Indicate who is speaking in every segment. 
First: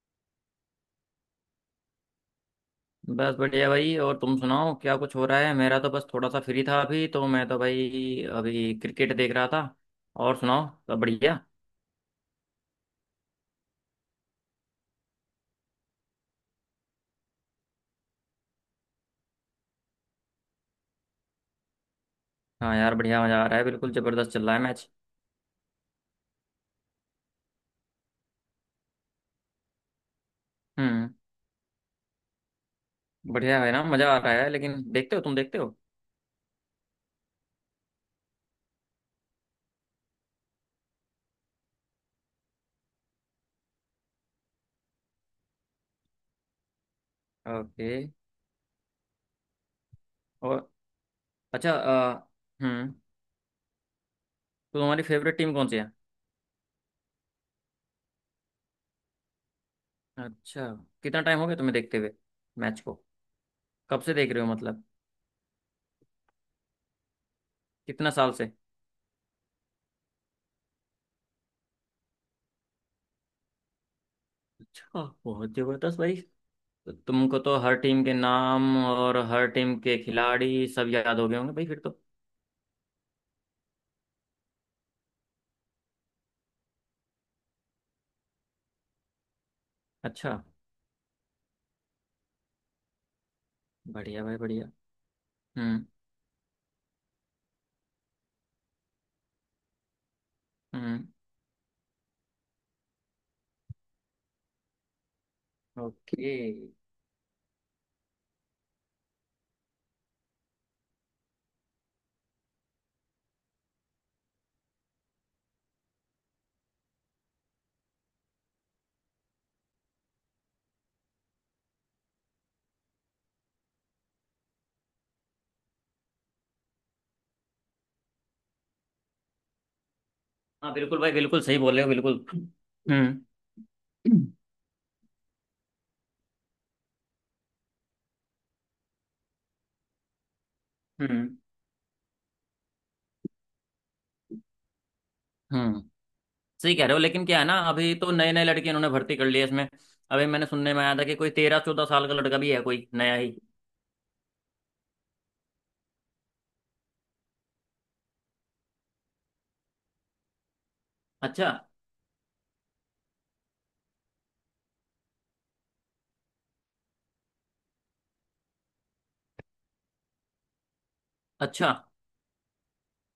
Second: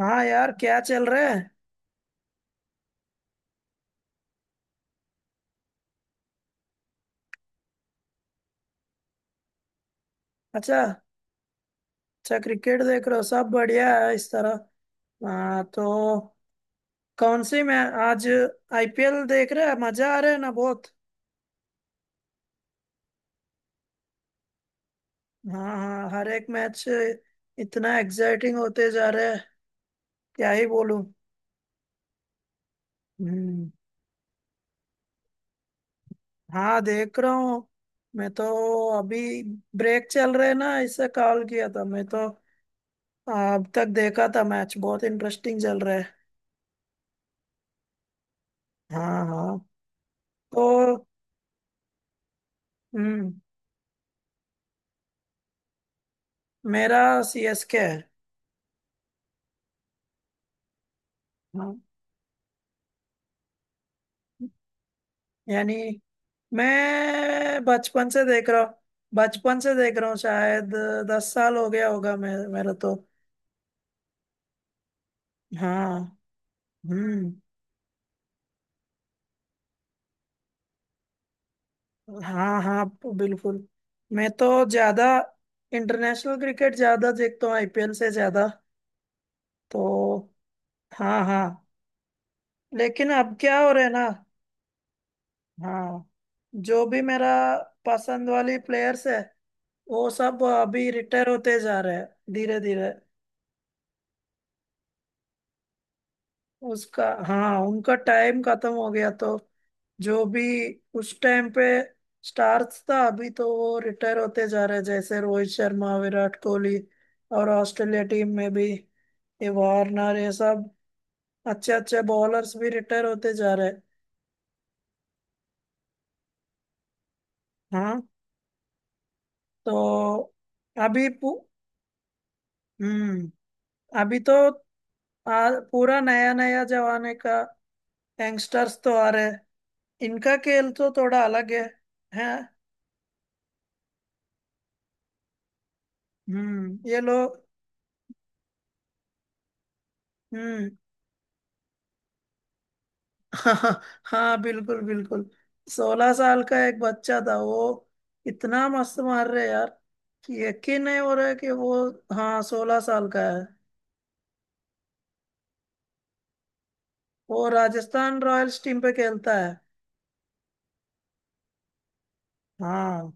Speaker 1: हाँ यार, क्या चल रहा है।
Speaker 2: बस बढ़िया भाई। और तुम सुनाओ क्या कुछ हो रहा है। मेरा तो बस थोड़ा सा फ्री था अभी तो मैं तो भाई अभी क्रिकेट देख रहा था और सुनाओ
Speaker 1: अच्छा।
Speaker 2: सब बढ़िया।
Speaker 1: अच्छा, क्रिकेट देख रहे हो। सब बढ़िया है इस तरह। हाँ तो कौन सी मैं आज आईपीएल देख रहे हैं, मजा आ रहा है ना बहुत।
Speaker 2: हाँ यार बढ़िया मज़ा आ रहा है बिल्कुल ज़बरदस्त चल रहा है मैच।
Speaker 1: हाँ हाँ, हर एक मैच इतना एक्साइटिंग होते जा रहे हैं, क्या ही बोलूं।
Speaker 2: हम्म। बढ़िया
Speaker 1: हम्म।
Speaker 2: है ना मज़ा आ रहा है लेकिन देखते हो तुम देखते हो।
Speaker 1: हाँ देख रहा हूँ। मैं तो अभी ब्रेक चल रहे ना, इससे कॉल किया था। मैं तो अब तक देखा था, मैच बहुत इंटरेस्टिंग चल रहा है।
Speaker 2: ओके।
Speaker 1: हाँ हाँ।
Speaker 2: और
Speaker 1: तो
Speaker 2: अच्छा हम्म।
Speaker 1: हम्म।
Speaker 2: तो तुम्हारी फेवरेट टीम कौन सी है।
Speaker 1: मेरा सीएसके है।
Speaker 2: अच्छा। कितना टाइम हो गया तुम्हें
Speaker 1: हाँ,
Speaker 2: देखते हुए मैच को कब से देख रहे हो मतलब।
Speaker 1: यानी मैं बचपन
Speaker 2: कितना
Speaker 1: से
Speaker 2: साल
Speaker 1: देख
Speaker 2: से।
Speaker 1: रहा हूँ। बचपन से देख रहा हूँ शायद, 10 साल हो गया होगा मैं मेरा तो
Speaker 2: अच्छा बहुत जबरदस्त भाई।
Speaker 1: हाँ।
Speaker 2: तो
Speaker 1: हम्म।
Speaker 2: तुमको तो हर टीम के नाम और हर टीम के खिलाड़ी सब याद हो गए होंगे भाई फिर तो।
Speaker 1: हाँ हाँ, बिल्कुल। मैं तो ज्यादा इंटरनेशनल क्रिकेट ज्यादा देखता हूँ आईपीएल से ज्यादा तो।
Speaker 2: अच्छा
Speaker 1: हाँ हाँ। लेकिन अब क्या हो रहा है ना।
Speaker 2: बढ़िया भाई बढ़िया। हम्म।
Speaker 1: हाँ, जो भी मेरा पसंद वाली प्लेयर्स है वो सब अभी
Speaker 2: हम्म।
Speaker 1: रिटायर होते जा रहे हैं धीरे धीरे।
Speaker 2: ओके।
Speaker 1: उसका हाँ, उनका टाइम खत्म हो गया तो। जो भी उस टाइम पे स्टार्स था, अभी तो वो रिटायर होते जा रहे हैं, जैसे रोहित शर्मा, विराट कोहली। और ऑस्ट्रेलिया टीम में भी, ये वार्नर, ये सब अच्छे अच्छे बॉलर्स भी रिटायर होते जा रहे हैं। हाँ तो
Speaker 2: हाँ बिल्कुल
Speaker 1: अभी
Speaker 2: भाई
Speaker 1: पू-
Speaker 2: बिल्कुल सही बोल रहे हो बिल्कुल। हम्म।
Speaker 1: हम्म, अभी तो पूरा नया नया जमाने का यंगस्टर्स तो आ रहे हैं। इनका खेल तो थोड़ा
Speaker 2: हम्म।
Speaker 1: अलग है। हैं।
Speaker 2: हम्म। सही
Speaker 1: हम्म,
Speaker 2: कह रहे हो
Speaker 1: ये
Speaker 2: लेकिन क्या
Speaker 1: लोग।
Speaker 2: है ना अभी तो नए नए लड़के इन्होंने भर्ती कर लिए इसमें। अभी मैंने
Speaker 1: हम्म।
Speaker 2: सुनने में आया था कि कोई 13-14 साल का लड़का भी है कोई नया ही।
Speaker 1: हाँ हाँ, बिल्कुल बिल्कुल। 16 साल का एक बच्चा था वो, इतना मस्त मार रहे यार, कि यकीन नहीं हो रहा है
Speaker 2: अच्छा।
Speaker 1: कि वो। हाँ, 16 साल का है। वो राजस्थान रॉयल्स टीम पे खेलता है।
Speaker 2: अच्छा
Speaker 1: हाँ।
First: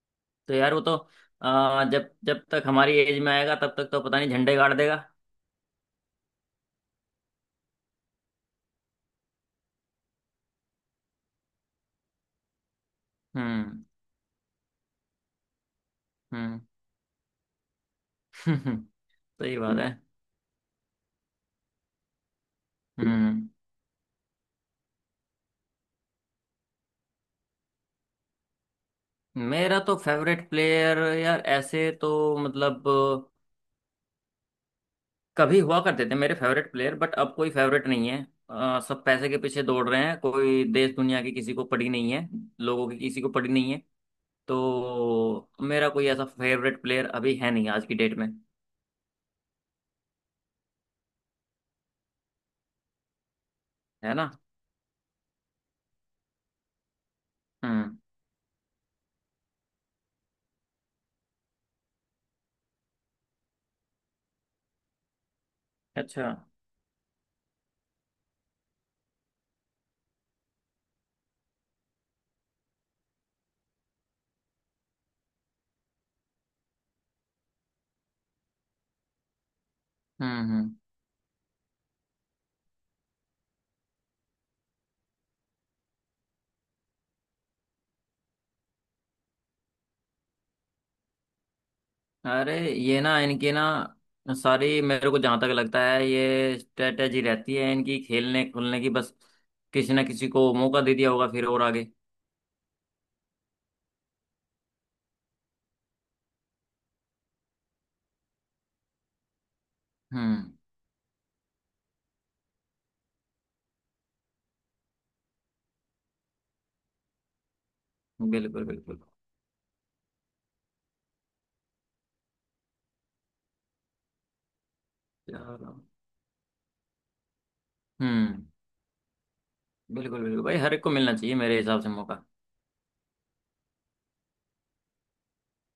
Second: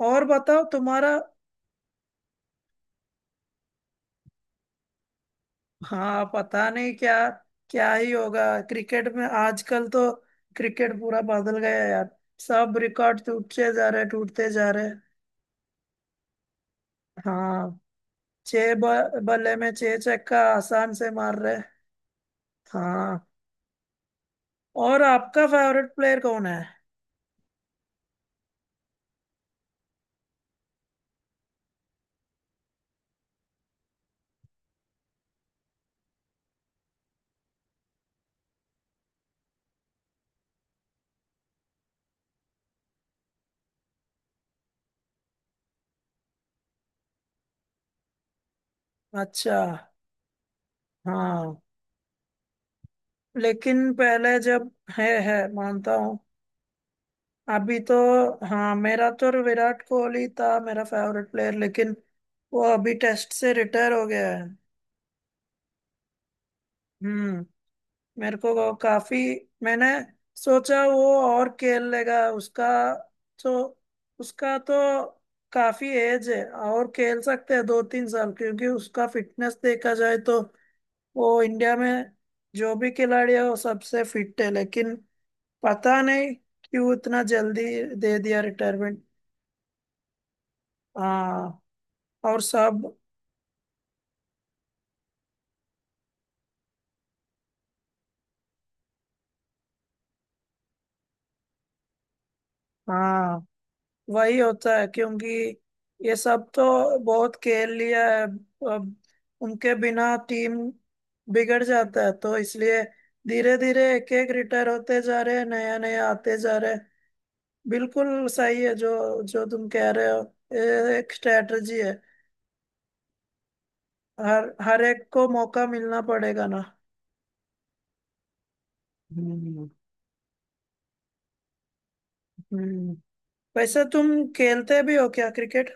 Speaker 1: और
Speaker 2: तो
Speaker 1: बताओ
Speaker 2: यार वो तो
Speaker 1: तुम्हारा।
Speaker 2: आ, जब जब तक हमारी एज में आएगा तब तक तो पता नहीं झंडे गाड़ देगा।
Speaker 1: हाँ, पता नहीं क्या क्या ही होगा। क्रिकेट में आजकल तो, क्रिकेट पूरा बदल गया है यार, सब रिकॉर्ड टूटते
Speaker 2: हम्म।
Speaker 1: जा रहे, टूटते जा रहे।
Speaker 2: हम्म।
Speaker 1: हाँ, बल्ले
Speaker 2: सही
Speaker 1: में
Speaker 2: बात है।
Speaker 1: छह छक्का आसान से मार रहे। हाँ।
Speaker 2: हम्म।
Speaker 1: और आपका फेवरेट प्लेयर कौन है।
Speaker 2: मेरा तो फेवरेट प्लेयर यार ऐसे तो मतलब कभी हुआ करते थे मेरे फेवरेट प्लेयर बट अब कोई फेवरेट नहीं है। सब पैसे के पीछे दौड़ रहे हैं कोई देश दुनिया की किसी को पड़ी नहीं है। लोगों की किसी को पड़ी नहीं है। तो मेरा कोई ऐसा फेवरेट प्लेयर अभी है नहीं आज की डेट में
Speaker 1: अच्छा। हाँ, लेकिन
Speaker 2: है ना।
Speaker 1: पहले जब, है मानता हूँ, अभी तो
Speaker 2: हम्म।
Speaker 1: हाँ, मेरा तो विराट कोहली था मेरा फेवरेट प्लेयर, लेकिन वो अभी टेस्ट से रिटायर हो गया है।
Speaker 2: अच्छा।
Speaker 1: हम्म। मेरे को वो काफी, मैंने सोचा वो और खेल लेगा। तो उसका तो काफी एज है और खेल सकते हैं 2-3 साल, क्योंकि उसका फिटनेस देखा जाए तो।
Speaker 2: हम्म। हम्म।
Speaker 1: वो इंडिया में जो भी खिलाड़ी है वो सबसे फिट है, लेकिन पता नहीं क्यों इतना जल्दी दे दिया रिटायरमेंट। हाँ। और
Speaker 2: अरे
Speaker 1: सब,
Speaker 2: ये ना इनकी ना सारी मेरे को जहां तक लगता है ये स्ट्रेटेजी रहती है इनकी खेलने खुलने की बस। किसी ना किसी को मौका दे दिया होगा फिर और आगे।
Speaker 1: हाँ वही होता है, क्योंकि ये सब तो बहुत खेल लिया है। अब उनके बिना
Speaker 2: हम्म।
Speaker 1: टीम बिगड़ जाता है तो इसलिए धीरे धीरे एक एक रिटायर होते जा रहे हैं, नया नया आते जा रहे हैं। बिल्कुल सही
Speaker 2: बिल्कुल
Speaker 1: है जो
Speaker 2: बिल्कुल।
Speaker 1: जो तुम कह रहे हो। ये एक स्ट्रेटजी है, हर हर एक को
Speaker 2: यार।
Speaker 1: मौका मिलना पड़ेगा ना।
Speaker 2: हम्म।
Speaker 1: हम्म
Speaker 2: बिल्कुल बिल्कुल भाई हर एक को मिलना चाहिए मेरे हिसाब से मौका।
Speaker 1: हम्म। वैसे तुम खेलते भी हो क्या क्रिकेट।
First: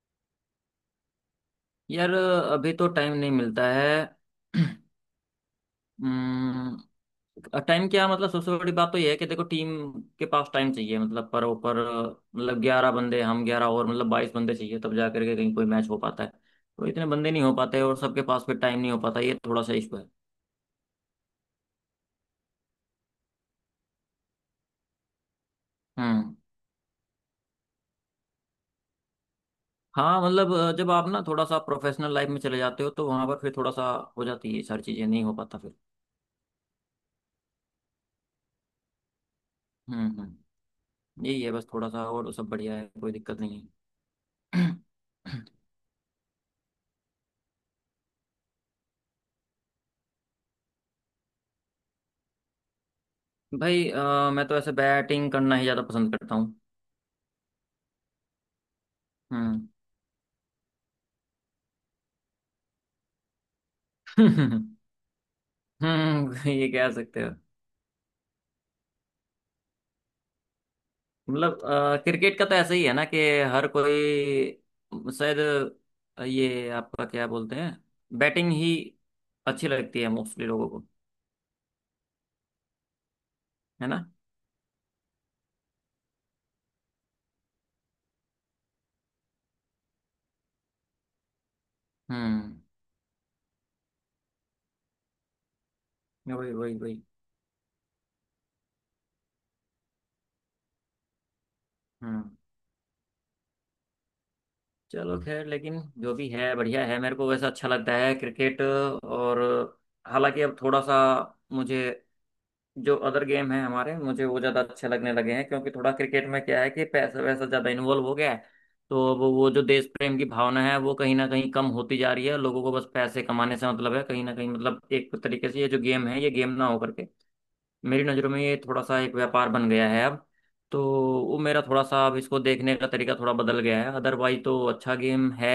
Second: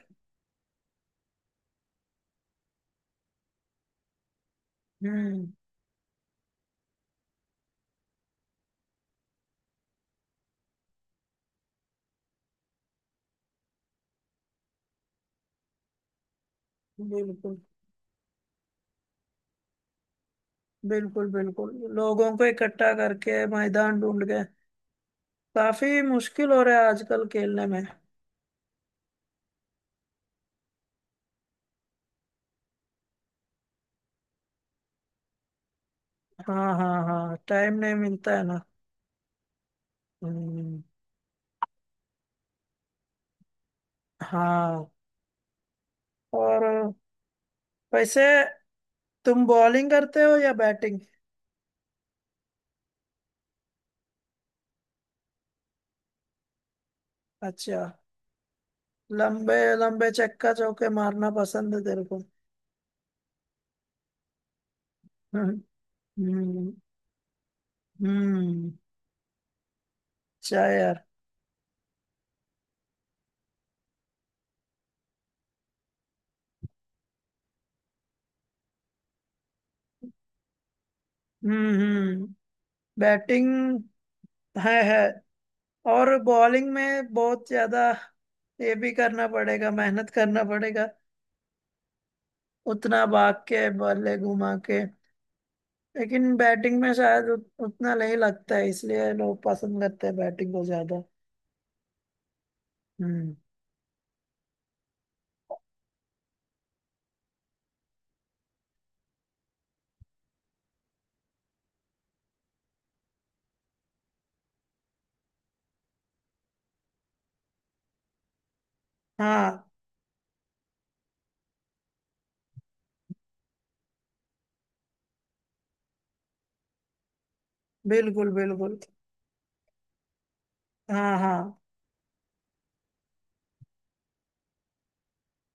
Speaker 2: यार अभी तो टाइम नहीं मिलता है।
Speaker 1: हम्म।
Speaker 2: हम्म। टाइम क्या मतलब सबसे बड़ी बात तो यह है कि देखो टीम के पास टाइम चाहिए मतलब पर ओवर मतलब 11 बंदे हम 11 और मतलब 22 बंदे चाहिए तब जा करके कहीं कोई मैच हो पाता है। तो इतने बंदे नहीं हो
Speaker 1: बिल्कुल
Speaker 2: पाते और सबके पास फिर टाइम नहीं हो पाता ये थोड़ा सा इशू है।
Speaker 1: बिल्कुल बिल्कुल, लोगों को इकट्ठा करके मैदान ढूंढ के काफी
Speaker 2: हम्म।
Speaker 1: मुश्किल हो रहा है आजकल खेलने में।
Speaker 2: हाँ मतलब जब आप ना थोड़ा सा प्रोफेशनल लाइफ में चले जाते हो तो वहां पर फिर थोड़ा सा हो जाती है ये सारी चीजें नहीं हो पाता फिर।
Speaker 1: हाँ हाँ हाँ, टाइम नहीं मिलता है ना।
Speaker 2: हम्म। हम्म।
Speaker 1: हम्म।
Speaker 2: यही है बस थोड़ा सा और सब बढ़िया है कोई दिक्कत नहीं है।
Speaker 1: हाँ। और वैसे तुम बॉलिंग करते हो या बैटिंग।
Speaker 2: भाई मैं तो ऐसे बैटिंग करना ही ज्यादा पसंद करता हूँ।
Speaker 1: अच्छा, लंबे लंबे चक्का चौके मारना पसंद है तेरे को।
Speaker 2: हम्म
Speaker 1: हम्म
Speaker 2: ये
Speaker 1: हम्म
Speaker 2: कह सकते हो।
Speaker 1: हम्म। शायर।
Speaker 2: मतलब क्रिकेट का तो ऐसा ही है ना कि हर कोई शायद ये आपका क्या बोलते हैं बैटिंग ही अच्छी लगती है मोस्टली लोगों को।
Speaker 1: हम्म। बैटिंग।
Speaker 2: है ना।
Speaker 1: है है। और बॉलिंग में बहुत ज्यादा ये भी करना पड़ेगा, मेहनत करना पड़ेगा,
Speaker 2: हम्म।
Speaker 1: उतना भाग के बल्ले घुमा के। लेकिन
Speaker 2: वही वही
Speaker 1: बैटिंग में
Speaker 2: वही।
Speaker 1: शायद उतना नहीं लगता है, इसलिए लोग पसंद करते हैं बैटिंग को ज्यादा।
Speaker 2: हम्म।
Speaker 1: हम्म।
Speaker 2: चलो खैर लेकिन जो भी है बढ़िया है मेरे को वैसा अच्छा लगता है क्रिकेट और। हालांकि अब थोड़ा सा मुझे जो अदर गेम है हमारे मुझे वो ज़्यादा अच्छे लगने लगे हैं क्योंकि थोड़ा क्रिकेट में क्या है कि पैसा वैसा ज़्यादा इन्वॉल्व हो गया है। तो अब वो जो
Speaker 1: हाँ,
Speaker 2: देश प्रेम की भावना है वो कहीं ना कहीं कम होती जा रही है लोगों को बस पैसे कमाने से मतलब है कहीं ना कहीं मतलब एक तरीके से ये जो गेम है ये गेम ना होकर के मेरी
Speaker 1: बिल्कुल
Speaker 2: नज़रों में ये
Speaker 1: बिल्कुल।
Speaker 2: थोड़ा सा एक व्यापार बन गया है अब। तो
Speaker 1: हाँ
Speaker 2: वो
Speaker 1: हाँ
Speaker 2: मेरा थोड़ा सा अब इसको देखने का तरीका थोड़ा बदल गया है अदरवाइज तो अच्छा गेम है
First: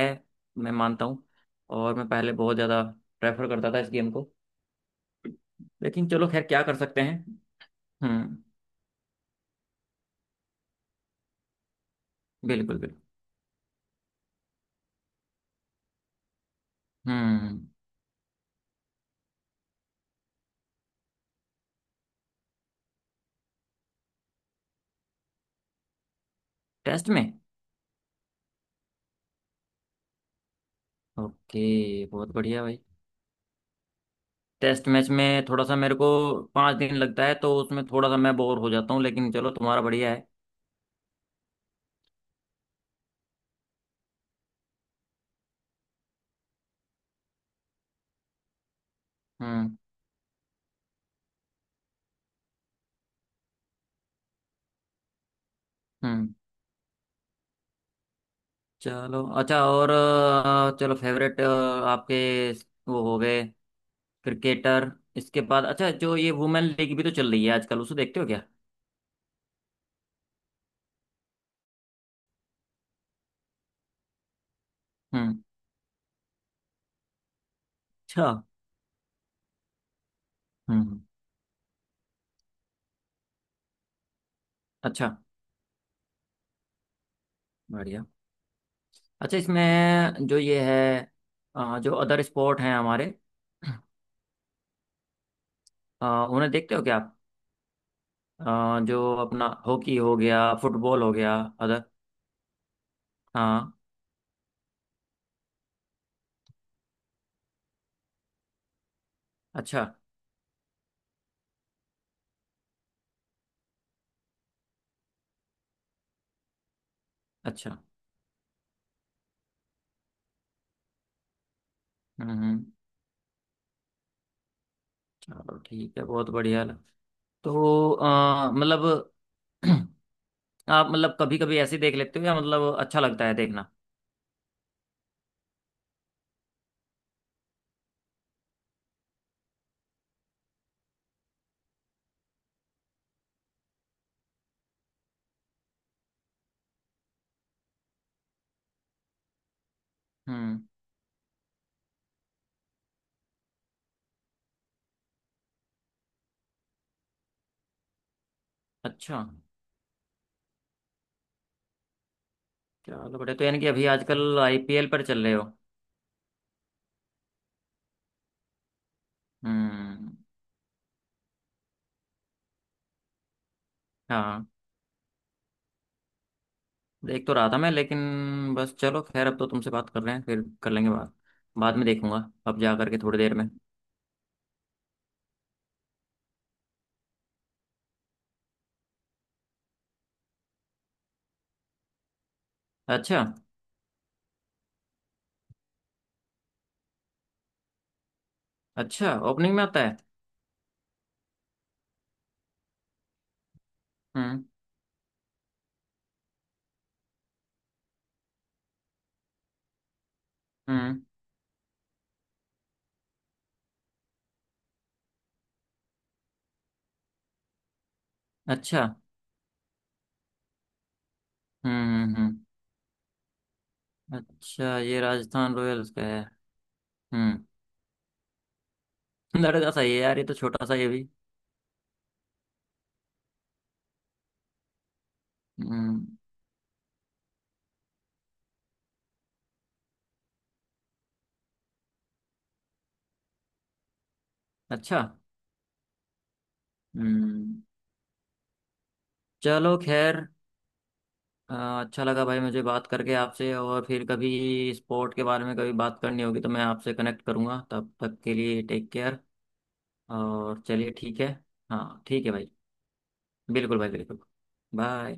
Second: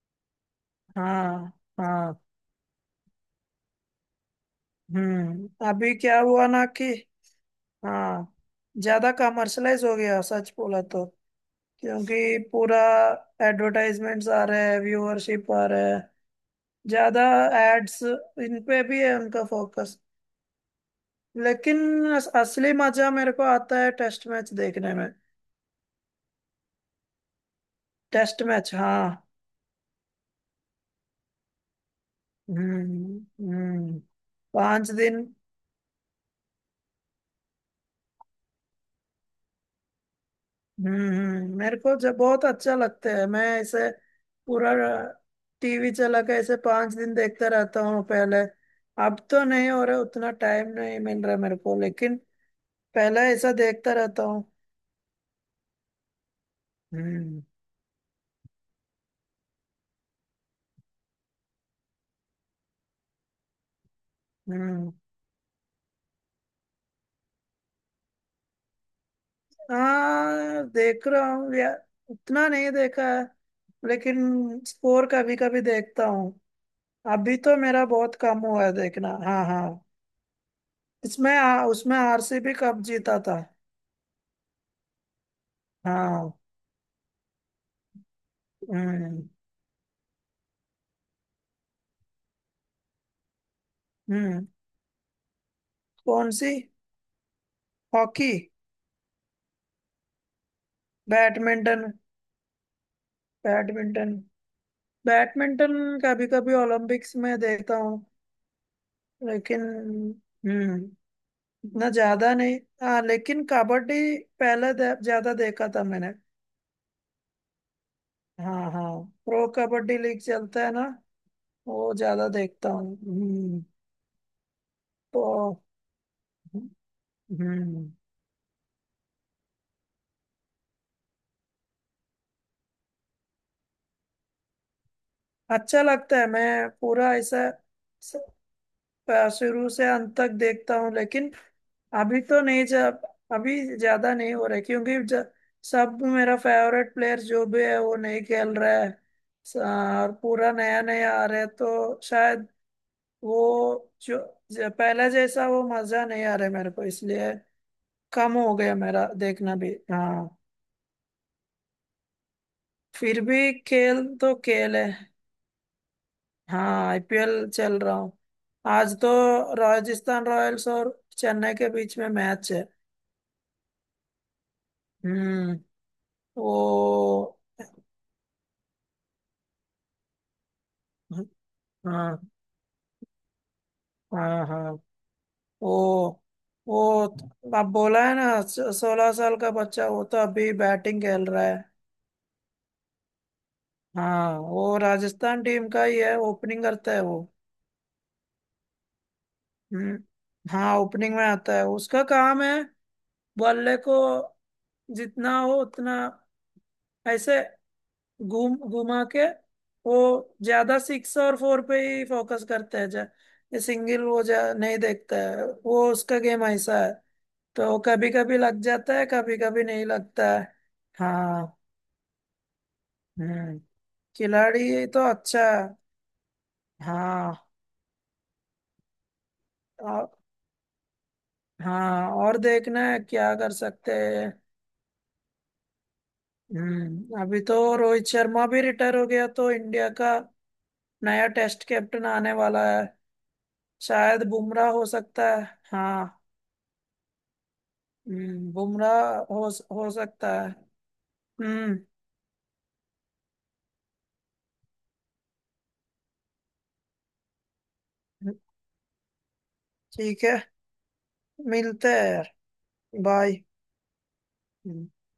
Speaker 2: मैं मानता हूँ।
Speaker 1: हाँ
Speaker 2: और मैं
Speaker 1: हाँ।
Speaker 2: पहले बहुत ज़्यादा प्रेफर करता था इस गेम को
Speaker 1: हम्म। अभी
Speaker 2: लेकिन
Speaker 1: क्या
Speaker 2: चलो खैर
Speaker 1: हुआ
Speaker 2: क्या
Speaker 1: ना
Speaker 2: कर
Speaker 1: कि,
Speaker 2: सकते हैं।
Speaker 1: हाँ,
Speaker 2: हम्म।
Speaker 1: ज्यादा कमर्शलाइज हो गया सच बोला तो। क्योंकि पूरा
Speaker 2: बिल्कुल बिल्कुल।
Speaker 1: एडवर्टाइजमेंट्स आ रहा है, व्यूअरशिप आ रहा है, ज्यादा
Speaker 2: हम्म।
Speaker 1: एड्स, इन पे भी है उनका फोकस। लेकिन असली मजा मेरे को आता है टेस्ट मैच देखने में।
Speaker 2: टेस्ट में
Speaker 1: टेस्ट मैच हाँ।
Speaker 2: ओके बहुत बढ़िया भाई।
Speaker 1: हम्म हम्म।
Speaker 2: टेस्ट
Speaker 1: पांच
Speaker 2: मैच
Speaker 1: दिन
Speaker 2: में थोड़ा सा मेरे को 5 दिन लगता है तो उसमें थोड़ा सा मैं बोर हो जाता हूँ लेकिन चलो तुम्हारा बढ़िया है।
Speaker 1: मेरे को जब बहुत अच्छा लगता है मैं ऐसे पूरा टीवी चला के ऐसे 5 दिन देखता रहता हूँ पहले। अब तो नहीं
Speaker 2: हम्म
Speaker 1: हो रहा, उतना टाइम नहीं मिल रहा मेरे को, लेकिन पहले ऐसा देखता रहता हूँ।
Speaker 2: हम्म।
Speaker 1: हम्म।
Speaker 2: चलो अच्छा और चलो फेवरेट आपके वो हो गए क्रिकेटर
Speaker 1: हम्म।
Speaker 2: इसके बाद। अच्छा जो ये वुमेन लीग भी तो चल रही है आजकल उसे देखते हो क्या।
Speaker 1: हाँ देख रहा हूँ यार, उतना नहीं देखा है, लेकिन स्कोर कभी
Speaker 2: हम्म।
Speaker 1: कभी देखता हूँ। अभी तो मेरा बहुत
Speaker 2: अच्छा।
Speaker 1: कम हुआ है देखना। हाँ हाँ।
Speaker 2: हम्म।
Speaker 1: इसमें उसमें आरसीबी कप जीता था।
Speaker 2: अच्छा
Speaker 1: हाँ।
Speaker 2: बढ़िया।
Speaker 1: हम्म
Speaker 2: अच्छा इसमें जो ये है जो अदर स्पोर्ट हैं हमारे
Speaker 1: हम्म। कौन
Speaker 2: उन्हें
Speaker 1: सी?
Speaker 2: देखते हो क्या आप।
Speaker 1: हॉकी?
Speaker 2: अ, जो अपना हॉकी हो गया फुटबॉल हो गया अदर।
Speaker 1: बैडमिंटन?
Speaker 2: हाँ।
Speaker 1: बैडमिंटन, बैडमिंटन कभी कभी ओलंपिक्स में देखता हूँ लेकिन।
Speaker 2: अच्छा।
Speaker 1: हम्म, इतना ज्यादा नहीं। हाँ, लेकिन कबड्डी पहले ज्यादा देखा था मैंने।
Speaker 2: अच्छा।
Speaker 1: हाँ हाँ। प्रो कबड्डी लीग चलता है ना, वो ज्यादा
Speaker 2: हम्म हम्म,
Speaker 1: देखता हूँ। हम्म।
Speaker 2: चलो
Speaker 1: तो
Speaker 2: ठीक है बहुत बढ़िया
Speaker 1: हम्म,
Speaker 2: तो मतलब आप मतलब कभी कभी ऐसे देख लेते हो या मतलब अच्छा लगता है देखना।
Speaker 1: अच्छा लगता है, मैं पूरा ऐसा स- शुरू से अंत तक देखता हूँ, लेकिन अभी तो नहीं, जब अभी ज्यादा नहीं हो रहा है, क्योंकि सब मेरा फेवरेट प्लेयर जो भी है वो नहीं खेल रहा है। और पूरा
Speaker 2: हम्म।
Speaker 1: नया नया आ रहा है तो शायद वो जो, जो पहले जैसा वो मजा नहीं आ रहा है मेरे को, इसलिए कम हो गया मेरा
Speaker 2: अच्छा।
Speaker 1: देखना भी। हाँ।
Speaker 2: चलो
Speaker 1: फिर
Speaker 2: बढ़िया तो
Speaker 1: भी
Speaker 2: यानी कि अभी
Speaker 1: खेल तो
Speaker 2: आजकल
Speaker 1: खेल है।
Speaker 2: आईपीएल पर चल रहे हो।
Speaker 1: हाँ आईपीएल चल रहा हूँ, आज तो
Speaker 2: हम्म।
Speaker 1: राजस्थान रॉयल्स और चेन्नई के बीच में मैच है।
Speaker 2: हाँ
Speaker 1: हम्म। वो,
Speaker 2: देख तो रहा था मैं लेकिन बस चलो खैर अब तो तुमसे बात कर रहे हैं फिर कर लेंगे बात बाद में
Speaker 1: हाँ
Speaker 2: देखूंगा अब जा करके थोड़ी देर में।
Speaker 1: हाँ हाँ, वो वो आप बोला है ना, 16 साल का बच्चा, वो तो अभी बैटिंग खेल रहा है।
Speaker 2: अच्छा।
Speaker 1: हाँ, वो राजस्थान टीम का ही है, ओपनिंग करता है वो।
Speaker 2: अच्छा ओपनिंग में आता है।
Speaker 1: हम्म। हाँ, ओपनिंग में आता है, उसका काम है बल्ले को
Speaker 2: हम्म
Speaker 1: जितना हो उतना ऐसे घूम घुमा के। वो ज्यादा
Speaker 2: हम्म।
Speaker 1: सिक्स और फोर पे ही फोकस करते हैं जा, ये सिंगल वो जा नहीं देखता है, वो उसका गेम ऐसा है, तो कभी कभी लग
Speaker 2: अच्छा।
Speaker 1: जाता है, कभी कभी नहीं लगता है। हाँ।
Speaker 2: हम्म हम्म हम्म।
Speaker 1: हम्म।
Speaker 2: अच्छा
Speaker 1: खिलाड़ी
Speaker 2: ये
Speaker 1: तो अच्छा
Speaker 2: राजस्थान
Speaker 1: है।
Speaker 2: रॉयल्स का है।
Speaker 1: हाँ
Speaker 2: हम्म। लड़का सही है
Speaker 1: और-
Speaker 2: यार ये तो छोटा सा ये भी।
Speaker 1: हाँ, और देखना है क्या कर सकते हैं।
Speaker 2: हम्म।
Speaker 1: हम्म। अभी तो रोहित शर्मा भी रिटायर हो गया तो इंडिया का नया टेस्ट कैप्टन आने वाला है, शायद बुमराह हो
Speaker 2: अच्छा।
Speaker 1: सकता है। हाँ।
Speaker 2: हम्म।
Speaker 1: हम्म, बुमराह हो
Speaker 2: चलो
Speaker 1: हो
Speaker 2: खैर
Speaker 1: सकता है।
Speaker 2: अ,
Speaker 1: हम्म।
Speaker 2: अच्छा लगा भाई मुझे बात करके आपसे और फिर कभी स्पोर्ट के बारे में कभी बात करनी होगी तो मैं आपसे कनेक्ट करूंगा तब तक के लिए टेक केयर।
Speaker 1: ठीक है,
Speaker 2: और चलिए ठीक है।
Speaker 1: मिलते
Speaker 2: हाँ
Speaker 1: हैं
Speaker 2: ठीक
Speaker 1: यार।
Speaker 2: है भाई
Speaker 1: बाय।
Speaker 2: बिल्कुल भाई बिल्कुल। बाय।